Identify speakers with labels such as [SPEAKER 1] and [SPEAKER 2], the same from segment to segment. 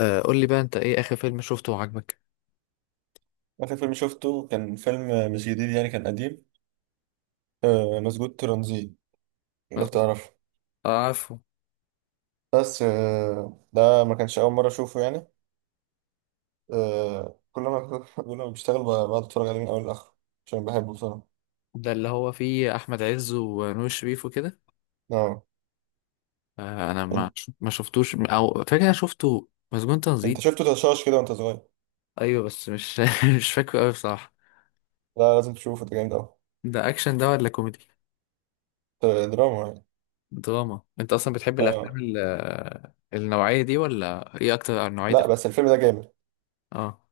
[SPEAKER 1] آه، قول لي بقى انت ايه اخر فيلم شفته وعجبك؟
[SPEAKER 2] آخر فيلم شفته كان فيلم مش جديد، كان قديم. آه، مسجود ترانزيت، لو
[SPEAKER 1] مظبوط.
[SPEAKER 2] تعرف.
[SPEAKER 1] آه، عارفه.
[SPEAKER 2] بس آه، ده ما كانش أول مرة أشوفه يعني. آه، كل ما كل ما بشتغل بقعد أتفرج عليه من أول لآخر عشان بحبه بصراحة.
[SPEAKER 1] ده اللي هو فيه احمد عز ونور شريف وكده؟
[SPEAKER 2] آه.
[SPEAKER 1] آه، انا ما
[SPEAKER 2] إن-
[SPEAKER 1] ما شفتوش، او فاكر انا شفته مسجون
[SPEAKER 2] أنت
[SPEAKER 1] تنزيل.
[SPEAKER 2] شفته تشاش كده وأنت صغير.
[SPEAKER 1] ايوه، بس مش مش فاكره قوي بصراحه.
[SPEAKER 2] لا، لازم تشوفه، ده جامد أوي.
[SPEAKER 1] ده اكشن ده ولا كوميدي؟
[SPEAKER 2] آه، دراما يعني.
[SPEAKER 1] دراما؟ انت اصلا بتحب الافلام
[SPEAKER 2] آه.
[SPEAKER 1] النوعيه دي ولا ايه اكتر نوعيه
[SPEAKER 2] لا،
[SPEAKER 1] افلام؟
[SPEAKER 2] بس الفيلم ده جامد.
[SPEAKER 1] اه.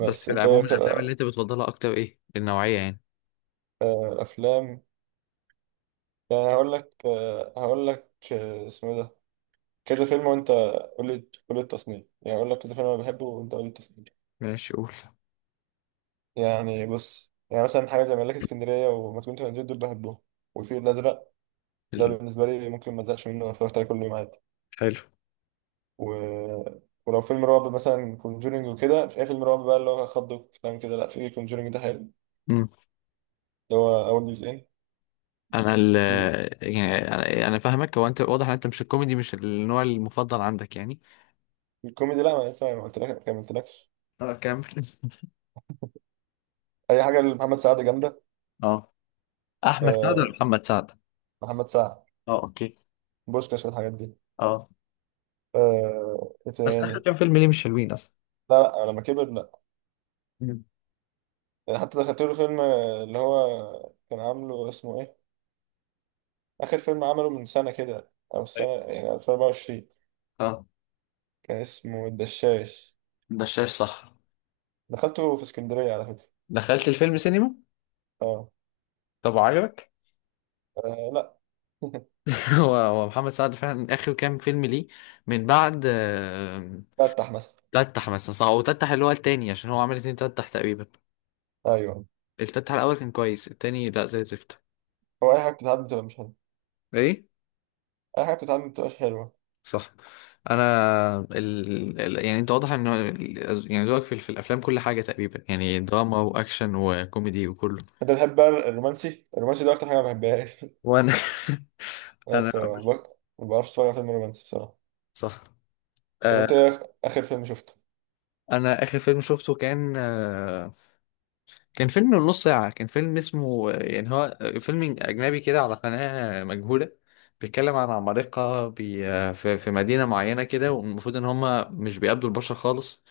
[SPEAKER 1] بس في
[SPEAKER 2] أنت إيه
[SPEAKER 1] العموم،
[SPEAKER 2] أكتر
[SPEAKER 1] الافلام اللي انت بتفضلها اكتر ايه النوعيه يعني؟
[SPEAKER 2] آه، أفلام. يعني هقول لك، اسمه إيه ده، كذا فيلم وانت، قول لي قول لي التصنيف، يعني اقول لك كذا فيلم انا بحبه وانت قول لي التصنيف.
[SPEAKER 1] ماشي، قول.
[SPEAKER 2] يعني بص، يعني مثلا حاجه زي ملاك اسكندريه وما كنت هنزل، دول بحبهم، والفيل الازرق. ده
[SPEAKER 1] ال-
[SPEAKER 2] بالنسبه لي ممكن ما ازهقش منه، أنا اتفرجت عليه كل يوم عادي.
[SPEAKER 1] حلو.
[SPEAKER 2] و... ولو فيلم رعب، مثلا كونجورينج وكده. مش اي فيلم رعب بقى اللي هو خض وكلام كده، لا، في كونجورينج ده حلو، اللي هو اول جزئين.
[SPEAKER 1] انا ال
[SPEAKER 2] في
[SPEAKER 1] يعني انا أنا فاهمك. هو انت واضح ان انت مش الكوميدي مش النوع المفضل عندك يعني.
[SPEAKER 2] في الكوميدي، لا، ما لسه ما قلت لك، ما كملتلكش.
[SPEAKER 1] اه، كمل.
[SPEAKER 2] اي حاجه لمحمد سعد جامده.
[SPEAKER 1] اه. احمد سعد ولا
[SPEAKER 2] أه،
[SPEAKER 1] محمد سعد؟
[SPEAKER 2] محمد سعد،
[SPEAKER 1] اه، اوكي.
[SPEAKER 2] بوشكاش، الحاجات دي.
[SPEAKER 1] اه.
[SPEAKER 2] أه... ايه
[SPEAKER 1] بس اخر
[SPEAKER 2] تاني؟
[SPEAKER 1] كام فيلم ليه مش حلوين اصلا؟
[SPEAKER 2] لا لا، لما كبر.
[SPEAKER 1] مم.
[SPEAKER 2] يعني حتى دخلت له فيلم اللي هو كان عامله، اسمه ايه، اخر فيلم عمله من سنه كده او السنه،
[SPEAKER 1] طيب.
[SPEAKER 2] يعني 2024.
[SPEAKER 1] اه.
[SPEAKER 2] كان اسمه الدشاش،
[SPEAKER 1] ده شايف، صح؟
[SPEAKER 2] دخلته في اسكندريه على فكره.
[SPEAKER 1] دخلت الفيلم سينما؟
[SPEAKER 2] اه.
[SPEAKER 1] طب عجبك؟
[SPEAKER 2] لا.
[SPEAKER 1] هو محمد سعد فعلا اخر كام فيلم ليه. من بعد
[SPEAKER 2] فتح مثلا.
[SPEAKER 1] تتح مثلا، صح؟ هو تتح اللي هو التاني عشان هو عمل 2 تتح تقريبا.
[SPEAKER 2] ايوه.
[SPEAKER 1] التتح الاول كان كويس، التاني لا، زي الزفت.
[SPEAKER 2] هو اي حاجه بتتعدي بتبقى مش حلوه.
[SPEAKER 1] ايه.
[SPEAKER 2] اي حاجه بتتعدي بتبقاش حلوه.
[SPEAKER 1] صح. يعني انت واضح ان يعني ذوقك في الافلام كل حاجه تقريبا، يعني دراما واكشن وكوميدي وكله.
[SPEAKER 2] انت بتحب بقى الرومانسي، الرومانسي ده اكتر حاجه ما بحبهاش.
[SPEAKER 1] وانا انا.
[SPEAKER 2] بس ما بعرفش اتفرج على فيلم رومانسي بصراحه.
[SPEAKER 1] صح.
[SPEAKER 2] طب
[SPEAKER 1] آه،
[SPEAKER 2] انت ايه اخر فيلم شفته؟
[SPEAKER 1] انا اخر فيلم شفته كان آه، كان فيلم من نص ساعه، كان فيلم اسمه يعني هو فيلم اجنبي كده على قناه مجهوله. بيتكلم عن عمالقه في مدينه معينه كده، والمفروض ان هم مش بيقابلوا البشر خالص.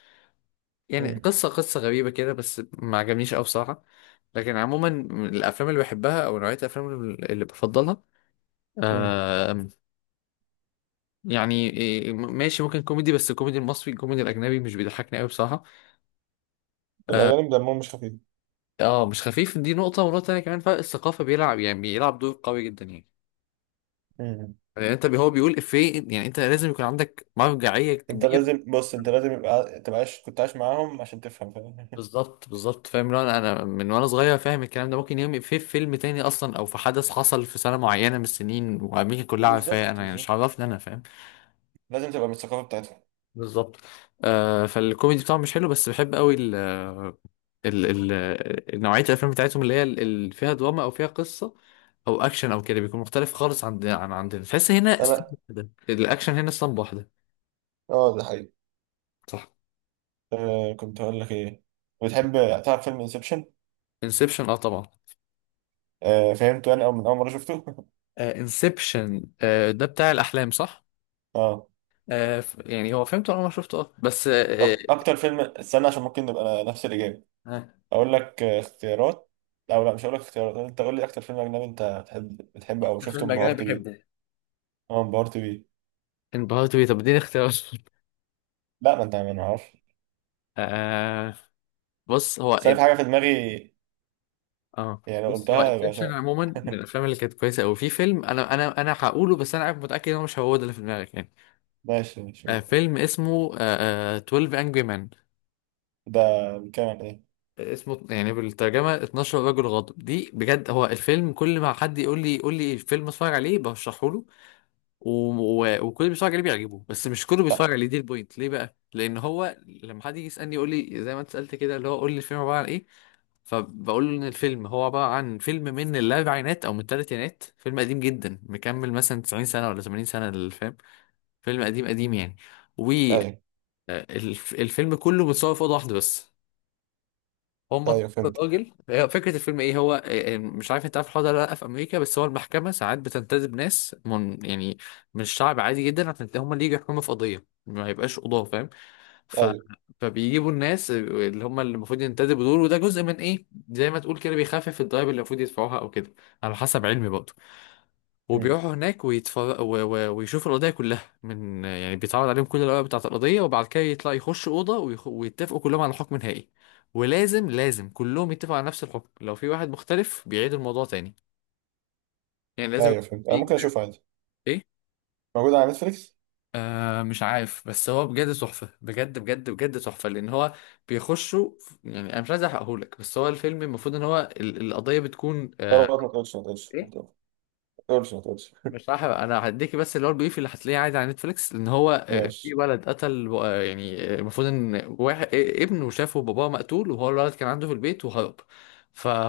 [SPEAKER 1] يعني
[SPEAKER 2] امم.
[SPEAKER 1] قصة غريبة كده، بس ما عجبنيش أوي بصراحة. لكن عموما الأفلام اللي بحبها أو نوعية الأفلام اللي بفضلها،
[SPEAKER 2] امم.
[SPEAKER 1] آه، يعني إيه، ماشي، ممكن كوميدي، بس الكوميدي المصري، الكوميدي الأجنبي مش بيضحكني أوي بصراحة.
[SPEAKER 2] الاجانب دمهم مش
[SPEAKER 1] اه، مش خفيف. دي نقطة، ونقطة تانية كمان فرق الثقافة بيلعب، يعني بيلعب دور قوي جدا يعني.
[SPEAKER 2] خفيف.
[SPEAKER 1] يعني أنت هو بيقول إفيه، يعني أنت لازم يكون عندك مرجعية
[SPEAKER 2] انت
[SPEAKER 1] كبيرة.
[SPEAKER 2] لازم، بص، انت لازم يبقى، تبقى عايش، كنت عايش معاهم عشان تفهم، فاهم؟
[SPEAKER 1] بالظبط بالظبط. فاهم؟ لو انا من وانا صغير فاهم الكلام ده، ممكن يوم في فيلم تاني اصلا، او في حدث حصل في سنه معينه من السنين وامريكا كلها عارفاه،
[SPEAKER 2] بالظبط
[SPEAKER 1] انا يعني مش
[SPEAKER 2] بالظبط.
[SPEAKER 1] عرفني، انا فاهم.
[SPEAKER 2] لازم تبقى من الثقافه بتاعتهم.
[SPEAKER 1] بالظبط. آه، فالكوميدي بتاعهم مش حلو، بس بحب قوي ال نوعيه الافلام بتاعتهم اللي هي اللي فيها دراما او فيها قصه او اكشن او كده، بيكون مختلف خالص عن عندنا. تحس هنا
[SPEAKER 2] انا.
[SPEAKER 1] اسطمبة واحده، الاكشن هنا اسطمبة واحده.
[SPEAKER 2] اه، ده حقيقي.
[SPEAKER 1] صح.
[SPEAKER 2] آه كنت هقول لك ايه، بتحب، تعرف فيلم انسبشن؟
[SPEAKER 1] انسبشن، اه طبعا.
[SPEAKER 2] آه، فهمته انا او من اول مره شفته.
[SPEAKER 1] انسبشن، آه Inception، آه، ده بتاع الاحلام، صح.
[SPEAKER 2] اه.
[SPEAKER 1] آه، يعني هو فهمته اول ما شفته، اه، بس آه.
[SPEAKER 2] طب اكتر فيلم، استنى، عشان ممكن نبقى نفس الاجابه.
[SPEAKER 1] ها.
[SPEAKER 2] اقول لك آه، اختيارات، او لا، مش هقول لك اختيارات، انت قول لي اكتر فيلم اجنبي انت بتحبه
[SPEAKER 1] آه،
[SPEAKER 2] او شفته
[SPEAKER 1] فيلم
[SPEAKER 2] انبهرت
[SPEAKER 1] اجنبي
[SPEAKER 2] بيه.
[SPEAKER 1] بحبه،
[SPEAKER 2] اه، انبهرت بيه.
[SPEAKER 1] انبهرت بيه؟ طب اديني اختيار.
[SPEAKER 2] لا، ما انت ما نعرفش.
[SPEAKER 1] آه. بص هو.
[SPEAKER 2] بس أنا في حاجه في دماغي،
[SPEAKER 1] اه،
[SPEAKER 2] يعني لو
[SPEAKER 1] بص هو
[SPEAKER 2] قلتها يبقى
[SPEAKER 1] انسبشن عموما من الافلام اللي كانت كويسه قوي. في فيلم انا هقوله، بس انا عارف متاكد ان هو مش هو ده اللي في دماغك يعني.
[SPEAKER 2] ماشي ماشي.
[SPEAKER 1] آه، فيلم اسمه 12 انجري مان.
[SPEAKER 2] ده بيتكلم عن ايه؟
[SPEAKER 1] اسمه يعني بالترجمه 12 رجل غاضب. دي بجد هو الفيلم، كل ما حد يقول لي فيلم اتفرج عليه برشحه له، و... وكل اللي بيتفرج عليه بيعجبه، بس مش كله
[SPEAKER 2] لا.
[SPEAKER 1] بيتفرج عليه. دي البوينت ليه بقى، لان هو لما حد يجي يسالني، يقول لي زي ما انت سالت كده، اللي هو قول لي الفيلم عباره عن ايه. فبقول له ان الفيلم هو عباره عن فيلم من الاربعينات او من الثلاثينات، فيلم قديم جدا مكمل مثلا 90 سنه ولا 80 سنه الفيلم، فيلم قديم قديم يعني.
[SPEAKER 2] ايوه
[SPEAKER 1] والفيلم كله متصور في اوضه واحده بس. هم طلعوا
[SPEAKER 2] ايوه فهمت.
[SPEAKER 1] الراجل، هي فكره الفيلم ايه، هو إيه، مش عارف انت عارف الحوار ده ولا لا. في امريكا، بس هو المحكمه ساعات بتنتدب ناس من يعني من الشعب عادي جدا، عشان هم اللي يجوا يحكموا في قضيه ما يبقاش قضاه، فاهم. ف...
[SPEAKER 2] ايوه.
[SPEAKER 1] فبيجيبوا الناس اللي هم اللي المفروض ينتدبوا دول، وده جزء من ايه، زي ما تقول كده بيخفف الضرايب اللي المفروض يدفعوها او كده، على حسب علمي برضه.
[SPEAKER 2] مم.
[SPEAKER 1] وبيروحوا هناك ويشوفوا القضية كلها، من يعني بيتعرض عليهم كل الأوراق بتاعة القضية، وبعد كده يطلع يخش أوضة ويتفقوا كلهم على حكم نهائي. ولازم كلهم يتفقوا على نفس الحكم. لو في واحد مختلف بيعيد الموضوع تاني، يعني لازم
[SPEAKER 2] ايوه
[SPEAKER 1] يكون
[SPEAKER 2] فهمت، انا
[SPEAKER 1] في
[SPEAKER 2] ممكن
[SPEAKER 1] إجماع.
[SPEAKER 2] اشوفه عادي،
[SPEAKER 1] إيه؟
[SPEAKER 2] موجود على نتفليكس.
[SPEAKER 1] آه، مش عارف، بس هو بجد تحفة، بجد بجد بجد تحفة، لأن هو بيخشوا. يعني أنا مش عايز أحرقهولك، بس هو الفيلم المفروض إن هو القضية بتكون آه.
[SPEAKER 2] خلاص، ما تقولش ما تقولش ما
[SPEAKER 1] إيه؟
[SPEAKER 2] تقولش ما تقولش
[SPEAKER 1] مش راح انا هديكي، بس اللي هو البيف اللي هتلاقيه عادي على نتفليكس، لان هو آه، في
[SPEAKER 2] ماشي.
[SPEAKER 1] ولد قتل آه، يعني آه، المفروض ان واحد آه، ابنه شافه باباه مقتول، وهو الولد كان عنده في البيت وهرب.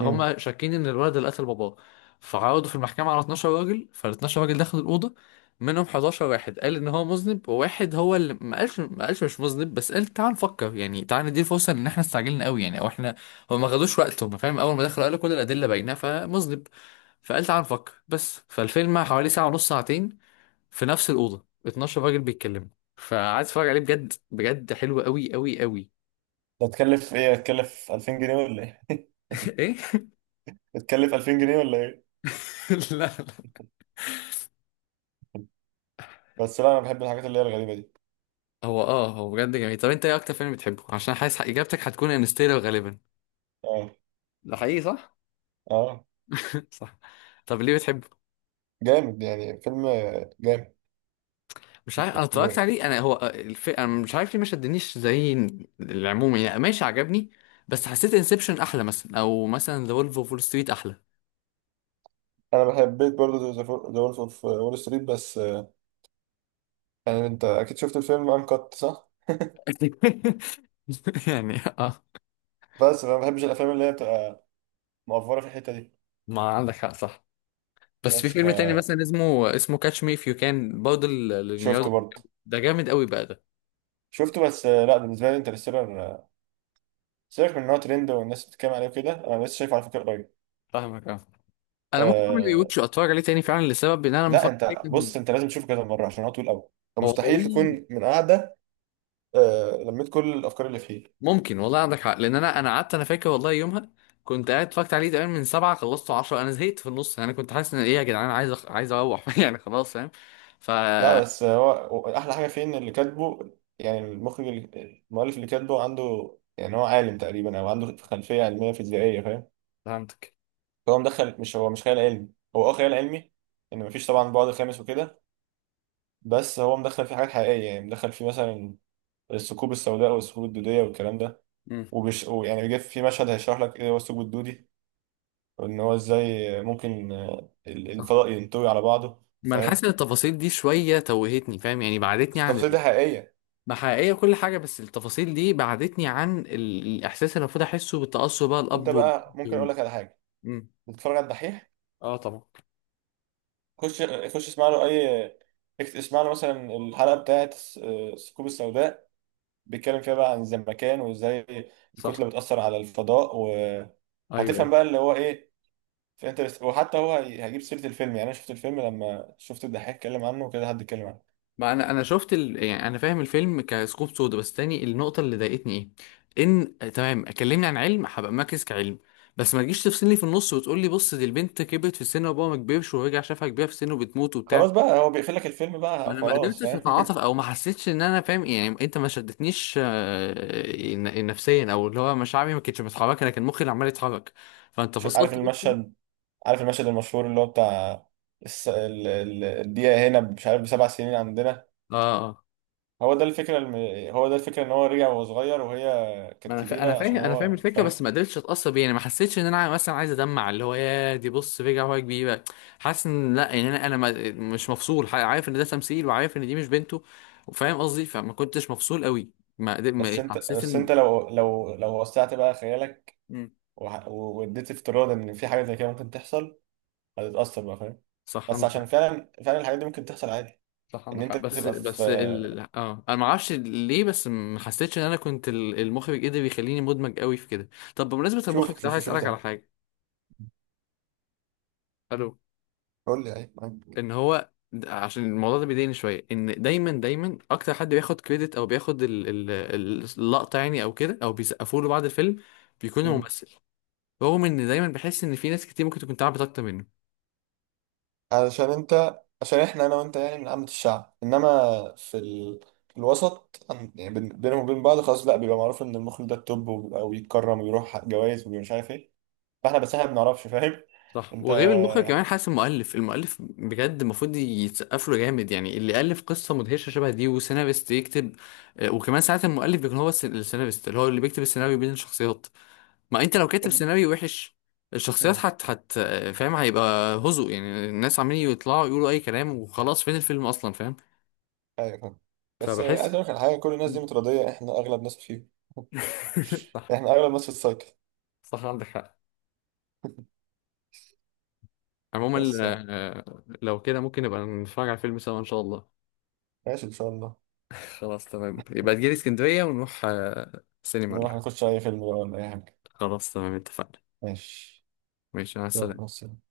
[SPEAKER 2] مم.
[SPEAKER 1] شاكين ان الولد اللي قتل باباه. فعرضوا في المحكمة على 12 راجل، فال 12 راجل دخلوا الأوضة. منهم 11 واحد قال ان هو مذنب، وواحد هو اللي ما قالش مش مذنب، بس قال تعال نفكر، يعني تعال ندي فرصة، ان احنا استعجلنا قوي يعني، او احنا هم ما خدوش وقتهم، فاهم. اول ما دخلوا قالوا كل الأدلة باينة فمذنب، فقال تعال نفكر بس. فالفيلم حوالي ساعة ونص، ساعتين، في نفس الأوضة 12 راجل بيتكلموا. فقعدت اتفرج عليه، بجد بجد حلو قوي قوي قوي.
[SPEAKER 2] ده تكلف ايه، هتكلف 2000 جنيه ولا ايه؟
[SPEAKER 1] ايه.
[SPEAKER 2] هتكلف 2000 جنيه ولا ايه؟
[SPEAKER 1] لا، لا.
[SPEAKER 2] بس لا، انا بحب الحاجات اللي هي الغريبة دي.
[SPEAKER 1] هو بجد جميل. طب انت ايه اكتر فيلم بتحبه؟ عشان حاسس اجابتك هتكون انستيلر غالبا.
[SPEAKER 2] اه
[SPEAKER 1] ده حقيقي، صح؟
[SPEAKER 2] اه.
[SPEAKER 1] صح. طب ليه بتحبه؟
[SPEAKER 2] جامد يعني، فيلم جامد.
[SPEAKER 1] مش عارف، انا اتفرجت
[SPEAKER 2] م-
[SPEAKER 1] عليه انا. هو انا مش عارف ليه ما شدنيش زي العموم يعني. ماشي عجبني، بس حسيت انسبشن احلى مثلا، او مثلا ذا وولف اوف وول ستريت احلى.
[SPEAKER 2] انا بحبيت برضه ذا وولف اوف وول ستريت، بس آه، يعني انت اكيد شفت الفيلم انكت صح؟
[SPEAKER 1] يعني اه.
[SPEAKER 2] بس انا ما بحبش الافلام اللي هي بتبقى مقفرة في الحتة دي.
[SPEAKER 1] ما عندك حق، صح. بس في
[SPEAKER 2] بس ف
[SPEAKER 1] فيلم تاني مثلا، اسمه كاتش مي اف يو، كان برضه
[SPEAKER 2] شفته
[SPEAKER 1] لليوناردو دي
[SPEAKER 2] برضه،
[SPEAKER 1] كابريو. ده جامد قوي بقى ده.
[SPEAKER 2] شفته، بس آه، لا، بالنسبه لي انترستيلر آه، سيبك من ان هو ترند والناس بتتكلم عليه وكده، انا لسه شايفه على فكره قريب.
[SPEAKER 1] فاهمك، اه. انا ممكن اعمل
[SPEAKER 2] أه.
[SPEAKER 1] ريوتش واتفرج عليه تاني فعلا، لسبب ان انا
[SPEAKER 2] لا،
[SPEAKER 1] متفرج عليه
[SPEAKER 2] انت
[SPEAKER 1] كان
[SPEAKER 2] بص، انت لازم تشوفه كذا مره عشان هو طويل قوي،
[SPEAKER 1] هو
[SPEAKER 2] فمستحيل
[SPEAKER 1] طويل.
[SPEAKER 2] تكون من قاعده أه لميت كل الافكار اللي فيه.
[SPEAKER 1] ممكن، والله عندك حق، لان انا قعدت، انا فاكر والله يومها كنت قاعد اتفرجت عليه تقريبا من 7، خلصته 10. انا زهقت في النص، يعني كنت حاسس ان ايه يا جدعان، عايز عايز اروح. يعني خلاص، فاهم. ف.
[SPEAKER 2] لا بس هو احلى حاجه فيه ان اللي كاتبه، يعني المؤلف اللي كاتبه، عنده يعني، هو عالم تقريبا او عنده خلفيه علميه فيزيائيه، فاهم؟
[SPEAKER 1] فهمتك.
[SPEAKER 2] فهو مدخل، مش هو مش خيال علمي، هو اه خيال علمي، ان مفيش طبعا بعد خامس وكده، بس هو مدخل فيه حاجات حقيقية. يعني مدخل فيه مثلا الثقوب السوداء والثقوب الدودية والكلام ده.
[SPEAKER 1] امم.
[SPEAKER 2] وبش، ويعني جه في مشهد هيشرح لك ايه هو الثقب الدودي، وان هو ازاي ممكن آه،
[SPEAKER 1] صح.
[SPEAKER 2] الفضاء ينطوي على بعضه،
[SPEAKER 1] ما انا
[SPEAKER 2] فاهم؟
[SPEAKER 1] حاسس ان التفاصيل دي شويه توهتني، فاهم، يعني
[SPEAKER 2] بس
[SPEAKER 1] بعدتني عن...
[SPEAKER 2] التفاصيل دي حقيقية.
[SPEAKER 1] ما حقيقية كل حاجة، بس التفاصيل دي بعدتني عن الإحساس اللي المفروض أحسه بالتأثر بقى،
[SPEAKER 2] انت
[SPEAKER 1] الأب والبنت
[SPEAKER 2] بقى
[SPEAKER 1] و...
[SPEAKER 2] ممكن اقول لك على حاجة،
[SPEAKER 1] مم.
[SPEAKER 2] بتتفرج على الدحيح؟
[SPEAKER 1] آه طبعا.
[SPEAKER 2] خش اسمع له اي، اسمع له مثلا الحلقة بتاعت آه، الثقوب السوداء، بيتكلم فيها بقى عن الزمكان وازاي
[SPEAKER 1] صح.
[SPEAKER 2] الكتلة بتأثر على الفضاء،
[SPEAKER 1] أيوه
[SPEAKER 2] وهتفهم
[SPEAKER 1] أيوه.
[SPEAKER 2] بقى اللي هو ايه في انترست. وحتى هو هيجيب سيرة الفيلم. يعني انا شفت الفيلم لما شفت الدحيح اتكلم عنه وكده، حد اتكلم عنه.
[SPEAKER 1] ما أنا شفت ال... يعني أنا فاهم الفيلم كسكوب سودا، بس تاني النقطة اللي ضايقتني. إيه؟ إن آه، تمام كلمني عن علم، هبقى مركز كعلم. بس ما تجيش تفصلني في النص وتقول لي بص دي البنت كبرت في السن وأبوها ما كبرش، ورجع شافها كبيرة في السن وبتموت وبتاع.
[SPEAKER 2] خلاص بقى، هو بيقفل لك الفيلم بقى،
[SPEAKER 1] انا ما
[SPEAKER 2] خلاص،
[SPEAKER 1] قدرتش
[SPEAKER 2] فاهم؟
[SPEAKER 1] اتعاطف، او ما حسيتش ان انا فاهم، يعني انت ما شدتنيش آه، نفسيا، او اللي هو مشاعري ما كانتش متحركه، لكن مخي اللي عمال يتحرك، فانت
[SPEAKER 2] عارف
[SPEAKER 1] فصلت مخي.
[SPEAKER 2] المشهد، عارف المشهد المشهور اللي هو بتاع الس... ال... ال... الدقيقة هنا مش عارف بـ7 سنين عندنا.
[SPEAKER 1] اه اه.
[SPEAKER 2] هو ده الفكرة الم... هو ده الفكرة، ان هو رجع وهو صغير وهي
[SPEAKER 1] ما
[SPEAKER 2] كانت
[SPEAKER 1] انا انا
[SPEAKER 2] كبيرة،
[SPEAKER 1] فاهم،
[SPEAKER 2] عشان هو،
[SPEAKER 1] الفكره،
[SPEAKER 2] فاهم؟
[SPEAKER 1] بس ما قدرتش اتاثر بيه، يعني ما حسيتش ان انا مثلا عايز ادمع، اللي هو يا دي بص رجع هو كبيره. حاسس ان لا، يعني انا ما... مش مفصول، عارف ان ده تمثيل، وعارف ان دي مش بنته، وفاهم قصدي، فما كنتش مفصول قوي.
[SPEAKER 2] بس
[SPEAKER 1] ما
[SPEAKER 2] انت،
[SPEAKER 1] حسيت
[SPEAKER 2] بس
[SPEAKER 1] ان.
[SPEAKER 2] انت لو لو لو وسعت بقى خيالك،
[SPEAKER 1] مم.
[SPEAKER 2] واديت افتراض ان في حاجة زي كده ممكن تحصل، هتتأثر بقى، فاهم؟
[SPEAKER 1] صح
[SPEAKER 2] بس
[SPEAKER 1] انا.
[SPEAKER 2] عشان فعلا فعلا الحاجات دي ممكن تحصل عادي.
[SPEAKER 1] صح
[SPEAKER 2] ان
[SPEAKER 1] عندك
[SPEAKER 2] انت
[SPEAKER 1] حق، بس
[SPEAKER 2] تبقى في
[SPEAKER 1] بس ال... اه انا ما اعرفش ليه، بس ما حسيتش ان انا كنت المخرج قدر يخليني مدمج قوي في كده. طب بمناسبه المخرج
[SPEAKER 2] شوف
[SPEAKER 1] ده، عايز
[SPEAKER 2] شوف
[SPEAKER 1] اسالك على
[SPEAKER 2] تاني.
[SPEAKER 1] حاجه. الو.
[SPEAKER 2] قول لي، اي معاك.
[SPEAKER 1] ان هو عشان الموضوع ده بيضايقني شويه، ان دايما دايما اكتر حد بياخد كريدت او بياخد اللقطه يعني، او كده، او بيسقفوا له بعد الفيلم، بيكون
[SPEAKER 2] مم.
[SPEAKER 1] الممثل. رغم ان دايما بحس ان في ناس كتير ممكن تكون تعبت اكتر منه.
[SPEAKER 2] علشان انت، عشان احنا انا وانت يعني من عامة الشعب، انما في ال... في الوسط يعني بينهم وبين بعض خلاص، لا بيبقى معروف ان المخرج ده التوب، ويتكرم ويروح جوائز ومش عارف ايه. فاحنا بس، احنا ما بنعرفش، فاهم؟
[SPEAKER 1] صح.
[SPEAKER 2] انت
[SPEAKER 1] وغير المخرج كمان حاسس المؤلف، المؤلف بجد المفروض يتسقف له جامد، يعني اللي ألف قصة مدهشة شبه دي، وسيناريست يكتب، آه، وكمان ساعات المؤلف بيكون هو السيناريست، اللي هو اللي بيكتب السيناريو بين الشخصيات. ما انت لو كاتب
[SPEAKER 2] ابن-
[SPEAKER 1] سيناريو وحش الشخصيات
[SPEAKER 2] مم.
[SPEAKER 1] حت حت آه، فاهم هيبقى هزء، يعني الناس عمالين يطلعوا يقولوا اي كلام وخلاص، فين الفيلم اصلا، فاهم.
[SPEAKER 2] ايوه فاهم. بس عايز
[SPEAKER 1] فبحس.
[SPEAKER 2] اقول لك على حاجه، كل الناس دي متراضيه، احنا اغلب ناس فيه،
[SPEAKER 1] صح.
[SPEAKER 2] احنا اغلب ناس في السايكل.
[SPEAKER 1] صح عندك حق. عموما
[SPEAKER 2] بس يعني
[SPEAKER 1] آه، لو كده ممكن نبقى نتفرج على الفيلم سوا ان شاء الله.
[SPEAKER 2] ماشي، ان شاء الله.
[SPEAKER 1] خلاص تمام، يبقى تجيلي اسكندرية ونروح آه، سينما ولا
[SPEAKER 2] نروح
[SPEAKER 1] حاجة.
[SPEAKER 2] نخش اي فيلم بقى ولا اي حاجه.
[SPEAKER 1] خلاص تمام اتفقنا.
[SPEAKER 2] ماشي.
[SPEAKER 1] ماشي، مع
[SPEAKER 2] يلا، مع
[SPEAKER 1] السلامة.
[SPEAKER 2] السلامة.